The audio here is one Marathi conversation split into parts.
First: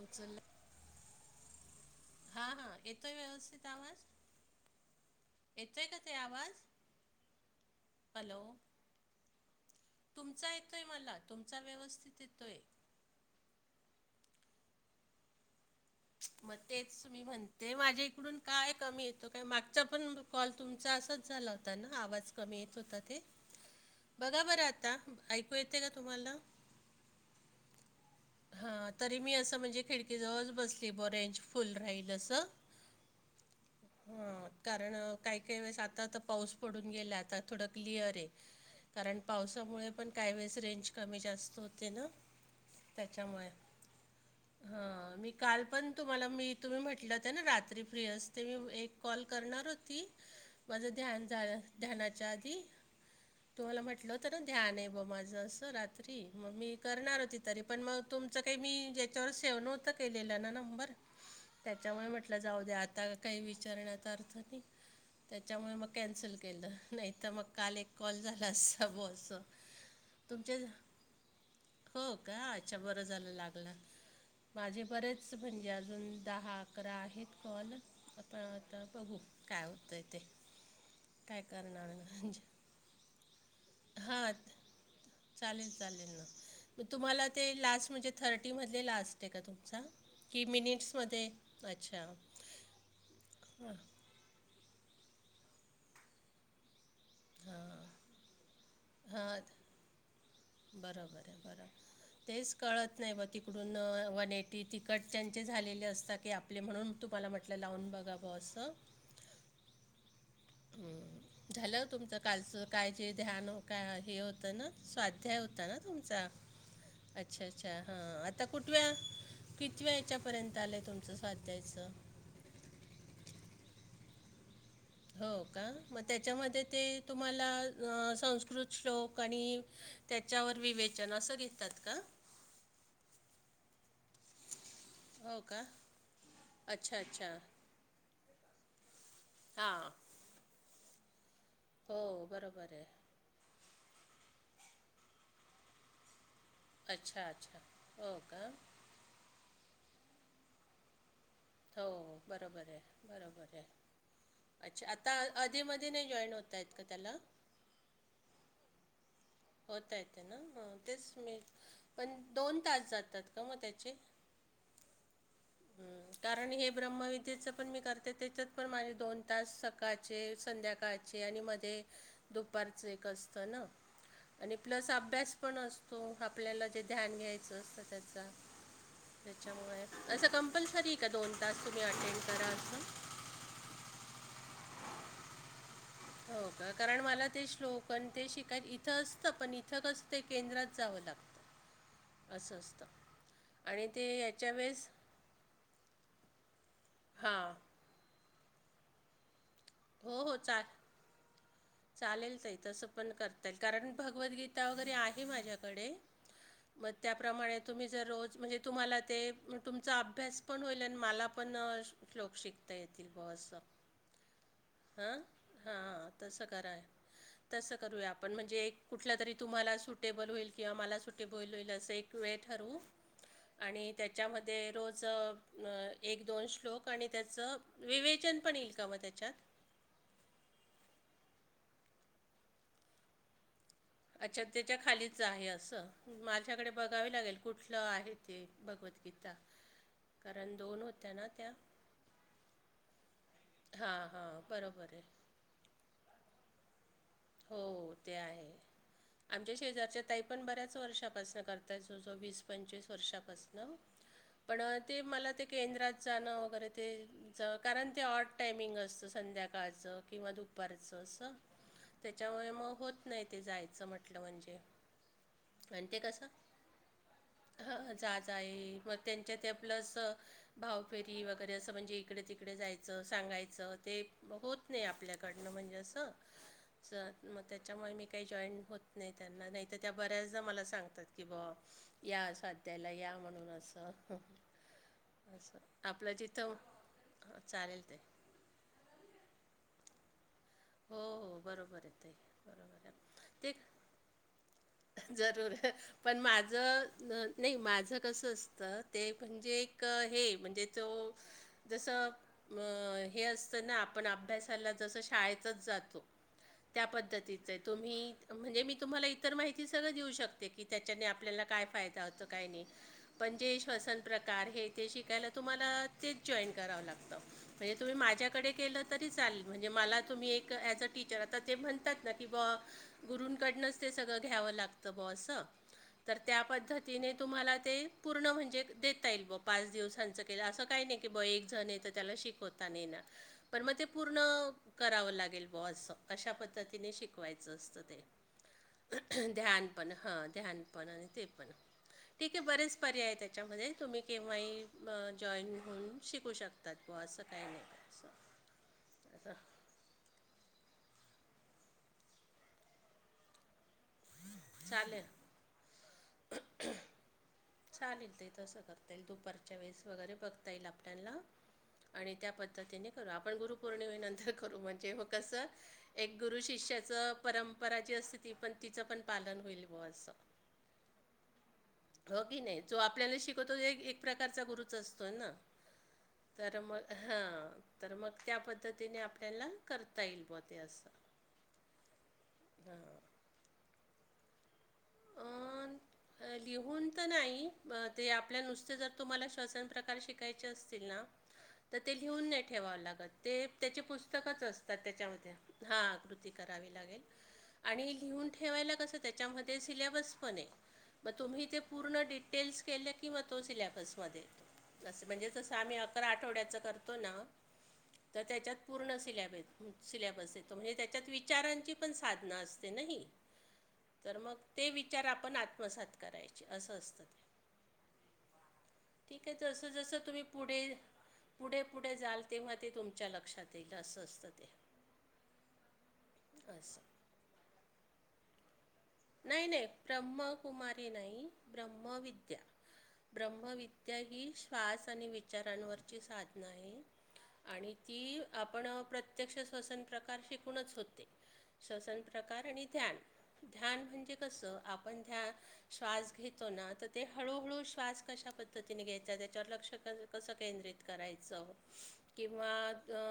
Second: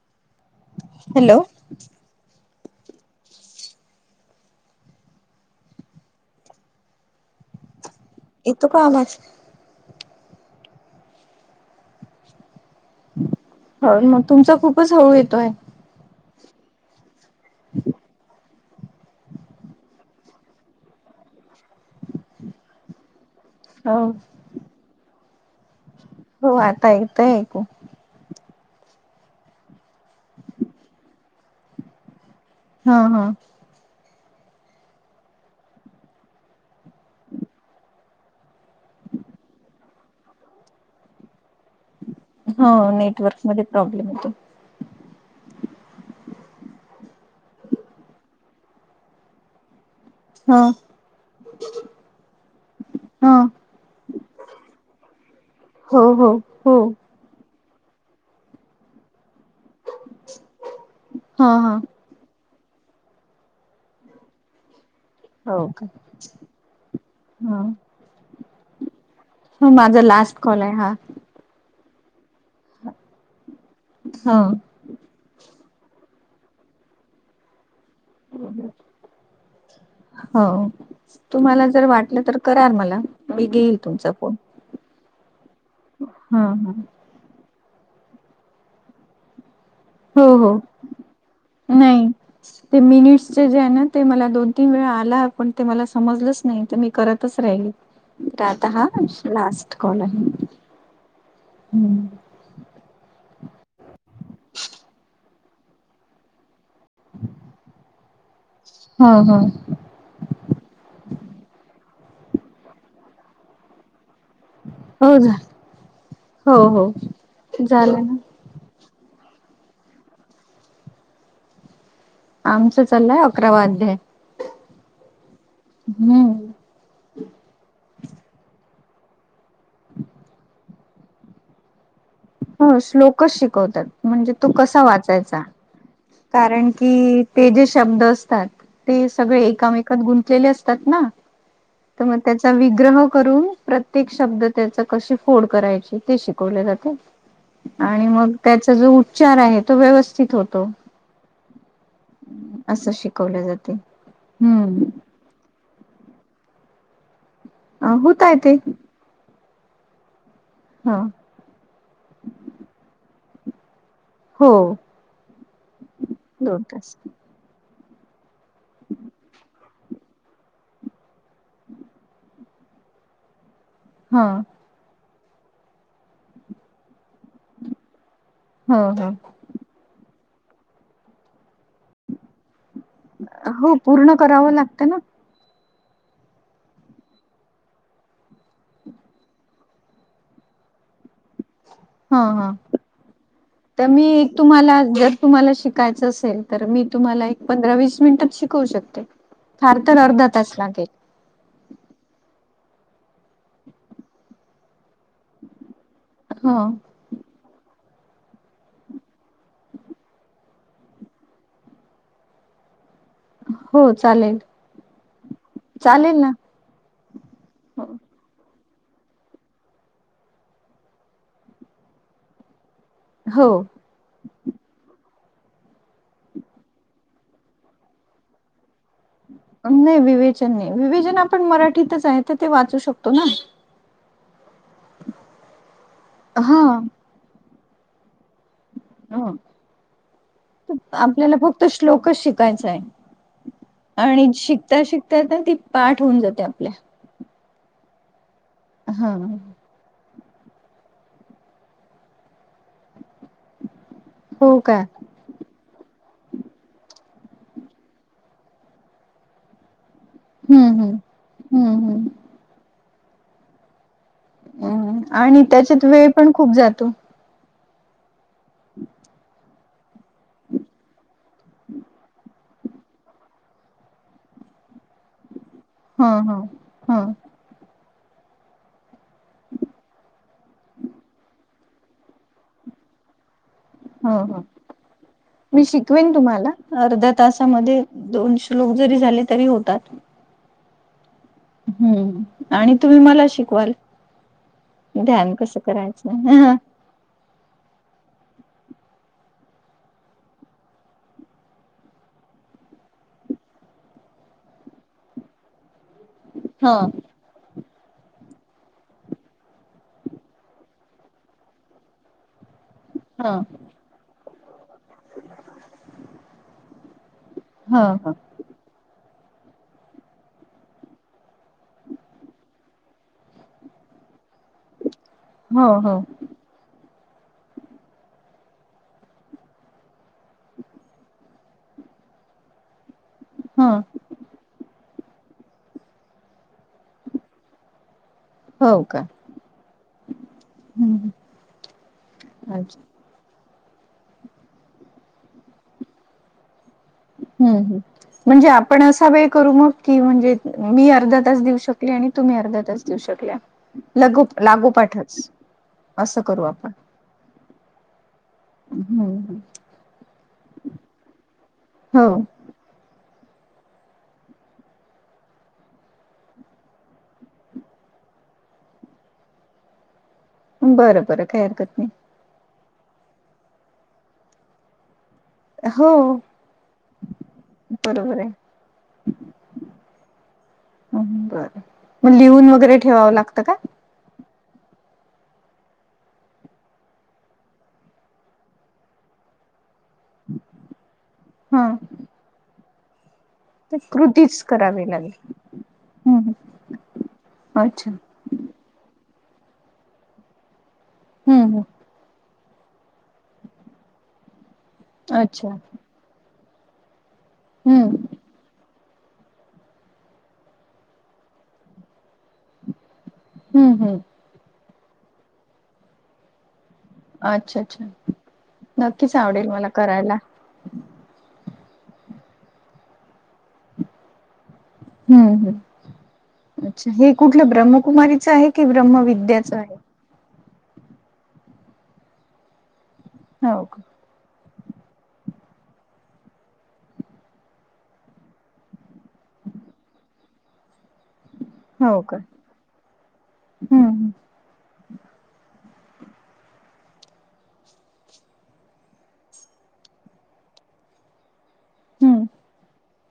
उचला हॅलो हा हा येतोय व्यवस्थित आवाज. येतोय का ताई आवाज हॅलो कोलाज तुमचा येतोय मला तुमचा व्यवस्थित येतोय. हो मग तुमचा खूपच हळू येतोय. म तेच मी म्हणते माझ्या इकडून काय कमी येतो काय मागचा पण कॉल तुमचा असाच झाला होता ना आवाज कमी येत होता ते हो. बघा बरं आता ऐकू येतय का तुम्हाला हो आता येतय ऐकू हा तरी मी असं म्हणजे खिडकीजवळच बसली ब रेंज फुल राहील असं हा हा हा कारण काय काय वेळेस आता त पाऊस पडून गेला आता थोडं क्लिअर ये. कारण पावसामुळे पण काही वेळेस रेंज कमी जास्त होते ना. हो त्याच्यामुळे. नेटवर्कमध्ये प्रॉब्लेम येतो. हा मी काल पण तुम्हाला मी तुम्ही म्हटलं होत ना रात्री फ्री असते मी एक कॉल करणार होती हा माझं ध्यान झालं ध्यानाच्या आधी हा तुम्हाला म्हटलं होत ना ध्यान आहे बुआ माझं असं हो रात्री हो म हो मी करणार होती. तरी पण म तुमच काय मी याच्यावर सेव नव्हत केलेलं ना नंबर हा हा त्याच्यामुळे म्हट जाऊ द्या आता काही विचारण्याचा अर्थ नही. हो त्याच्यामुळे का मग कॅन्सल केलं नाय तर म काल एक कॉल झाला असता बुआ असं ह माझा लास्ट कॉल आहे हा. हो का अच्छा बरं झालं लागला. हो. माझे बरेच म्हणजे अजून दहा अकरा आहेत कॉल आपण आता बघू काय होतंय ते हो काय तुम्हाला जर करणार वाटलं तर म्हणजे कराल मला मी घेईल तुमचा हां फोन. चालेल चालेल ना हा हा म तुम्हाला ते लास्ट म्हणजे थर्टीमधले लास्ट ये का तुमचा हो की हो मिनिट्समध्ये अच्छा नाई ते मिनिट्सचे जे हाय हां नं ते मला दोन तीन वेळा आला पण ते मला समजलंच नाही त मी करतच हां राहिली तर आता हा हां लास्ट कॉल आहे. बरोबर आहे बरोबर हम्म तेच कळत नाही ब तिकडून वन एटी तिकडच्याचे झालेले असता की आप आपले म्हणून तुम्हाला म्हटलं लावून बघावं असं हो हो. हम्म झालं तुमचं कालचं काय जे ध्यान काय हे हो त न हो झा स्वाध्याय होता ना तुमचा हो हो अच्छा अच्छा हा झालं ना आता कुठव्या कितव्या याच्यापर्यंत आलंय तुमचं स्वाध्यायच आमचं चाललंय अकरावादध्ये हो का मग त्याच्यामध्ये ते तुम्हाला संस्कृत श्लोक आणि त्याच्यावर विवेचन असं घेतात का हो श्लोक शिकवतात म्हणजे तू कस हो वाचायचा का कारण अच्छा की अच्छा ते जे शब्द असतात ते सगळे हां एकमेकात गुंतलेले असतात ना हो, तर मग त्याचा बरोबर आहे. विग्रह ून प्रत्येक शब्द त्या क फोड करायचे ते शिकवले जाते अच्छा, अच्छा. आणि हो मग का? त्याचा जो उच्चार आहे तो व्यवस्थित होतो हो बरोंबर असं आहे शिकवले बरोबर आहे जाते अच्छा हम्म आत् आता आधीमध्येध नाही जॉईन होत आहेत का त्याला अ होूतयेत होता येत ना ह तेच मी पण दोन तास जातात का मग त्याचे हो हम कारण दोन हे तास ब्रह्मविद्येचं पण मी करते त्याच्यात पमाणे दोन तास सकाळचे संध्याकाळचे आणि मध्ये दुपारच एक असतं ना हा आणि प्लस अभ्यास पण असतो आपल्याला जे ध्यान घ्यायचं असतं त्याचा हो हो त्या असं कंपलसरी का दोन तास तुम्ही अटेंड करा अस हो पूर्ण करावं लागतं ना हो का कारण मला ते श्लोकन ते शिकाय इथं असतं पण इथं कस ते केंद्रात जावं लागत [inaudible] असंस्त ह तर मी तुम्हाला जर तुम्हाला शिकायचं असेल तर मी तुम्हाला एक हां पंधरा वीस मिनिटातच शिकवू शकतेो फार तर हो अर्धा हो तास चा लागेल चालेल त तसं पण करता येईल कारण भगवद्गीता वगैरे आहे माझ्याकडे हा मग त्याप्रमाणे तुम्ही जर रोज म्हणजे तुम्हाला ते तुमचा अभ्यास पण होईल आणि मला पण श्लोक शिकता येतील ब हो चालेल हा हा चालेल ना तसं कराय तसं करूया आपण म्हणजे एक कुठलं तरी तुम्हाला सुटेबल होईल किंवा मला सुटेबल होईल असं तु ए ठर हो आणि त्याच्यामध्ये रोज एक दोन श्लोक आणि त्याचं विवेचन पण येईल का मग त्याच्यात नाही विवेचन नाही विवेचन आपण मराठीतच आहे तर ते वाचू शकतो ना अच्छा त्याच्या खालीच आहे असं हा माझ्याकडे बघावे लागेल कुठलं आहे ते भगवती ह ना आपल्याला त्या फक्त श्लोकच शिकायचा आहे हां आणि हां शिकता बरोबर आहे शिकता ना ती पाठ होऊन जाते आपल्या हो ते आहे हा. आमच्या शेजारच्या टाईप आपण बऱ्याच वर्षापासन करताय जो जो वीस पंचवीस वर्षापासन हो पण का ते मला ते केंद्रात जाणं वगैरे ते जा कारण ते हऑट टायमिंग असतं संध्याकाळचं किंवा दुपारचं असं हम हम त्याच्यामुळे मग होत नाही ते जायचं म्हट हम्म आणि त्याच्यात वेळ पण खूप जातो ह जा-जा ये-ये मग त्यांच्या त्या प्लस भावफेरी वगैरे असं म्हणजे इकडे तिकडे जायचं सांगायचं ते होत नाही आपल्याकडनं म्हणजेच हो हो. स मग त्याच्यामुळे मी काही जॉईट होत नाही त्यांना नाही तर त्या बऱ्याचदा मला सांगतात की बा या साध्याला या म्हणून अस. ह ह [inaudible] मी शिकवीन आपलं तुम्हाला जिथं अर्ध्या हां तासामध्ये चालेल ताई दोनशे लोक जरी झाले तरी होतात. हो हो. बरोबर आहे ताई हम्म आणि बरोबर तुम्ही मला आहे ते शिकवाल? ध्यान जरूर कसं करायचं. पण हं माझं नाही माझं कसं असतं ते म्हणजे एक हे म्हणजे तो जस अ हे असतं ना आपण अभ्यासाला जसं शाळेतच जातो. त्या हं पद्धतीच तुम्ही म्हणजे मी तुम्हाला इ इतर माहिती सगळ देऊ शकते की त्याच्याने आपल्याला काय फायदा होतो काय नाही [inaudible] पण हं [unintelligible] श्वसन प्रकार हे ते शिकायला तुम्हाला तेच जॉईन करावं लागतं म्हणजे तुम्ही हं माझ्याकडे केलं तरी चालेलं म्हणजे मला तुम्ही एक ॲज अ टीचर आता ते म्हणतात ना की [unintelligible] गुरूंकडनच ते सगळ घ्याव लागत [unintelligible] असं. हो हो त्या पद्धतीने तुम्हाला ते पूर्ण म्हणजे देता येईल ब पाच दिवसांचं. असं काही नाही की ब एक जण आहे तर त्याला शिकवता नाही येणार. पण हं मग पूर्ण करावं लागेल बॉस अशा पद्धतीने शिकवायचं असतं ते. हो का ध्यान पण ह ध्यान पण आणि हम्म ते पण ठीक आहे बरेच अच्छा पर्याय आहेत त्या त्याच्यामध्ये तुम्ही केव्हा ही जॉईन होऊन शिकू शकता. हम्म हं म्हणजे आपण असा वे करू असं मग की म्हणजे मी अर्धा तास देऊ शकली आणि तुम्ही अर्धा तास देऊ शकल्या. लगु चालेल लागूपाठच [inaudible] असं करू आपण. चालेल ते तसं करता येईल हम्म दुपारच्या वेळेस वगैरे बघता येईल आपल्याला आणि हो त्या बद्ल्या अता त्यांनी करू आपण गुरुपौर्णिमेनंतर करू म्हणजे म कसं एक गुरु शिष्याच परंपरा जी असते ती पण तिचं पण पालन होईल बं असं. बरं बरं काही हरकत नाही. हो की नाही जो आपल्याला शिकवतो एक- एक प्रकारचा गुरुच असतोय ना. हो. तर मग हा तर बरोबर मग आहे त्या पद्धतीने आपल्याला करता येईल ब ते असं. बरं मग लिहून वगैरे ठेवावं लागतं का? अं, लिहून तर नाही ब ते आपल्या नुसते जर तुम्हाला श्वसन प्रकार शि कायचे असतील ना हा तर ते लिहून नाही ठेवावं लागत. ते त्याचे कृतीच पुस्तकच असतात करावी लागेल त्याच्यामध्ये हा कृती हम्म करावी लागेल. आणि अच्छा लिहून ठेवायला कसं त्याच्यामध्ये सिलॅबस पण आहे मग हम्म तुम्ही ते हम्म पूर्ण डि टेल्स केल्या किंवा तो सिलॅबसमध्ये तो असं म्हणजे अच्छा जसं आम्ही तर आठवड्याच करतो ना. हम्म. तर त्याच्यात पूर्ण सिलॅब सिलॅबस येतो म्हणजे त्याच्यात विचारांची पण साधनां असते नाही. हम्. तर मग ते विचार आपण आत्मसात करायचे असं असतं. ते अच्छा, अच्छा नक्कीच ठीक आहे आवडेल मला जसं जसं करायला. तुम्ही पुढे, पुढे-पुढे जाल तेव्हा ते तुमच्या लक्षात येईल असं असतं ते. हम्म ह्, असं अच्छा हे कुठलं ब्रह्मकुमारीच आहे की ब्रह्मवि नाही नाही ब्रह्मकुमारी नाही ब्रह्मविद्या. हो का ब्रह्मविद्या ही श्वास आणि विचारांवरची साधनं आहे. आणि ती आपण प्रत्यक्ष श्वसन प्रकार शिकूनच होते. शवसन हो का प्रकार आणि ध्यान. ध्यान हम्म म्हणजे कसं आपण ध्यान श्वास घेतो ना तर ते हळूहळू श्वास कशा पद्धतीने घ्यायचा. त्याच्यावर लक्ष कस केंद्रित करायच [inaudible] किंवा अ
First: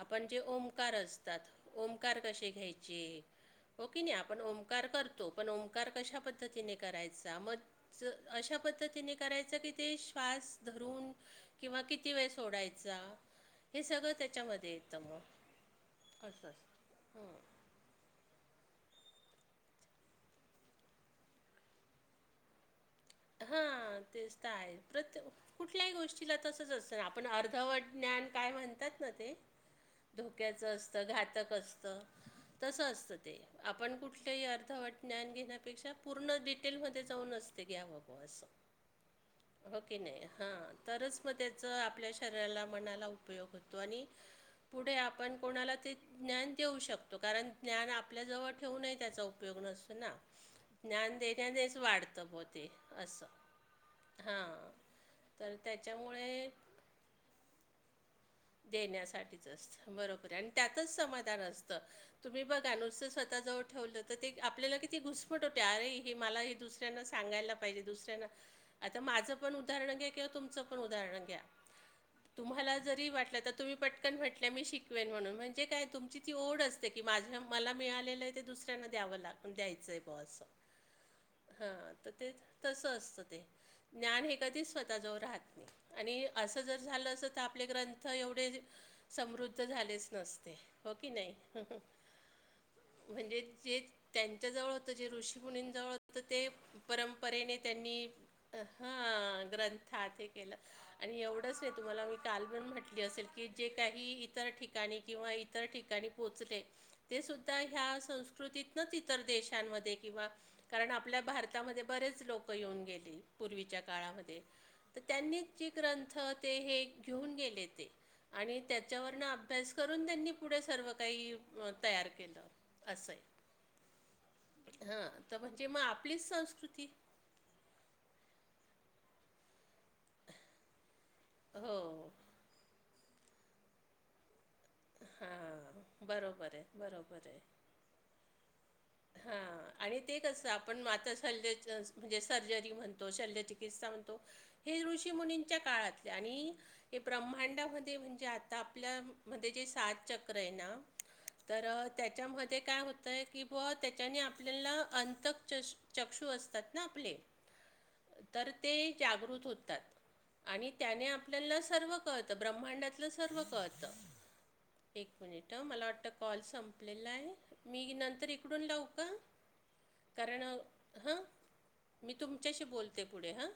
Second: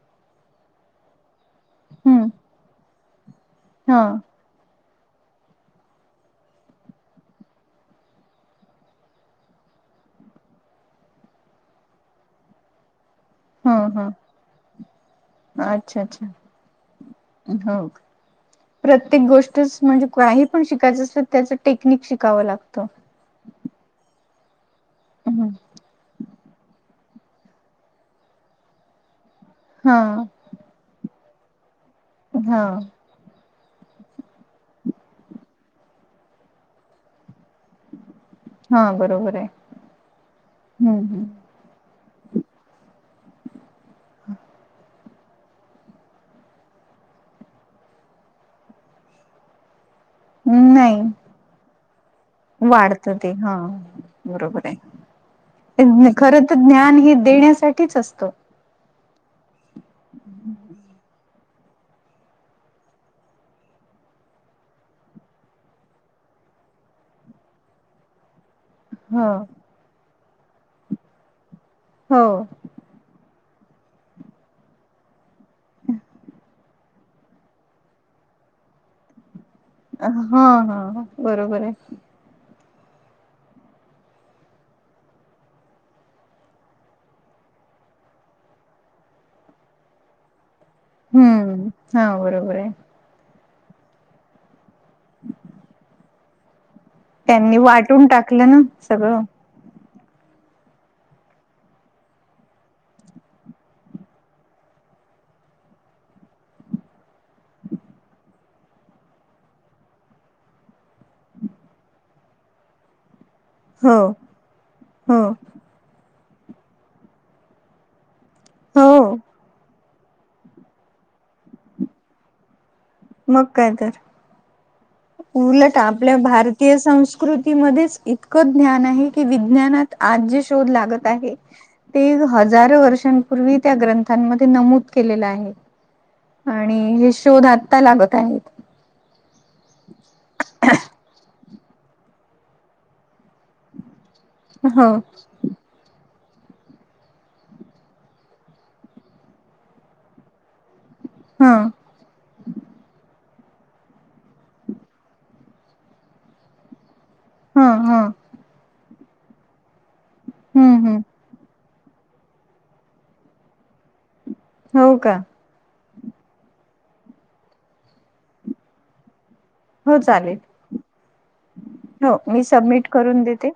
आपण जे ओमकार असतात. ओमकार हम्म हम्म कसे घ्यायचे. हो हा की नाही आप आपण ओंकार करतो. पण ओंकार कशा पद्धतीने करायचा. मग अशा पद्धतीने करायचं की ते श्वास धरून किंवा किती वेळ सोडायचा. हा हे सगळं त्याच्यामध्ये येतं मग अस. हम्म प्रत्येक गोष्टच म्हणजे काही पण शिकायच असल त्याच टेक्निक शिकाव लागत. हा तेच तर आहे. प्रत्ये कुठल्याही गोष्टीला तसंच असतं ना. आपण अर्धवट ज्ञान काय म्हणतात ना ते. हम्म धोक्याच असत. घातक असत. हा तस असत ते. आपण कुठलही अर्धवट ज्ञान घेण्यापेक्षा, पूर्ण डिटेलमध्ये जाऊनच ते घ्याव. [unintelligible] हा बरोबर आहे. हो कि नाही. हा हम्म तरच मग त्याच आपल्या शरीराला मनाला उपयोग होतो. आणि पुढे आपण कोणाला ते ज्ञान देऊ शकतो. कारण ज्ञान आपल्याजवळ ठेवूनही त्याचा उपयोग नसतो ना. हम्म नाही ज्ञान देण्यानेच वाढत बवा ते वाढतं अस. ते हा बरोबर तर आहे. खर त्याच्यामुळे तर ज्ञान हे देण्यासाठीच असत. देण्यासाठीच असत. बरोबर आहे. आणि त्यातच समाधान असत. तुम्ही बघा नुसतं स्वतः जवळ ठेवलं तर ते आपल्याला किती घुसमट होते. अरे हे मला हे दुसर दुसऱ्यांना सांगायला पाहिजे. दुसऱ्याना आता ह माझ पण उदाहरण घ्या. किंवा तुमचं पण उदाहरण घ्या. हो तुम्हाला जरी वाटल तर तुम्ही पटकन म्हटल्या मी शिकवेन म्हणून. म्हणजे काय तुमची ती ओढ अस की माझ्या मला मिळालेलं आहे ते दुसऱ्यांना द्याव लागत. द्यायचं आहे हा बवा अस. हा बरोबर आहे हा तर ते तस असत ते. ज्ञान हे कधीच स्वतः जवळ राहत नाही. आणि असं जर झाल असत तर आपले ग्रंथ एवढे समृद्ध झालेच नसते. हो की हम्म नाही हा बरोबर आहे. म्हणजे जे त्यांच्या जवळ होत. जे ऋषी मुनींजवळ होत ते. परंपरेने त्यांनी वाटून टाकलं ना सगळं हा ग्रंथा ते केल. आणि एवढंच नाही तुम्हाला मी काल पण म्हटली असेल की, जे काही इतर ठिकाणी किंवा इतर ठिकाणी पोहचले. ते सुद्धा ह्या संस्कृतीतनच इतर देशांमध्ये किंवा कारण आपल्या भारतामध्ये बरेच लोक येऊन गेली. पूर्वीच्या हो काळामध्ये तर हो त्यांनी जे ग्रंथ ते हे घेऊन गेले ते. आणि हो त्याच्यावरन अभ्यास करून त्यांनी पुढे सर्व काही तयार केल अस आहे. मग काय तर हां तर म्हणजे उलट मग आपल्या आपलीच भारतीय संस्कृती संस्कृ कृतीमध्येच इतकं ज्ञान आहे की, विज्ञानात आज जे शोध लागत आहे हो ते हजारो वर्षांपूर्वी त्या ग्रंथांमध्ये नमूद केलेलं आहे. हां बरोबर आहे आणि हे बरोबर शोध आत्ता लागत आहेत. हा आणि ते कस आपण आता शल्य म्हणजे सर्जरी म्हणतो. शल्यचिकित्सा म्हणतो. हे हो ऋषी मुनींच्या काळातले आणि हे ब्रह्मांडामध्ये म्हणजे आता आपल्या मध्ये जे सात चक्र आहे ना ह तर त्याच्यामध्ये काय होतय की व त्याच्याने आपल्याला अंतक चष चक्षू असतात ना आपले हम हम तर ते जागृत होतात आणि हम्म हम्म त्याने आप आपल्याला सर्व कळतं ब्रह्मांडातलं सर्व कळतं हो एक का मिनिट मला वाटतं कॉल संपलेला आहे मी नंतर इकडून लाऊ का हो चालेल कारण हं मी हो तुमच्याशी सबमिट बोलते करून पुढे हा देते.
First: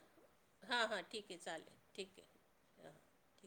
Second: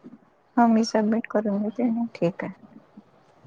मी हा हां ठीक सबमिट आहे करून चालेल देते ठीक आहे हां ठीक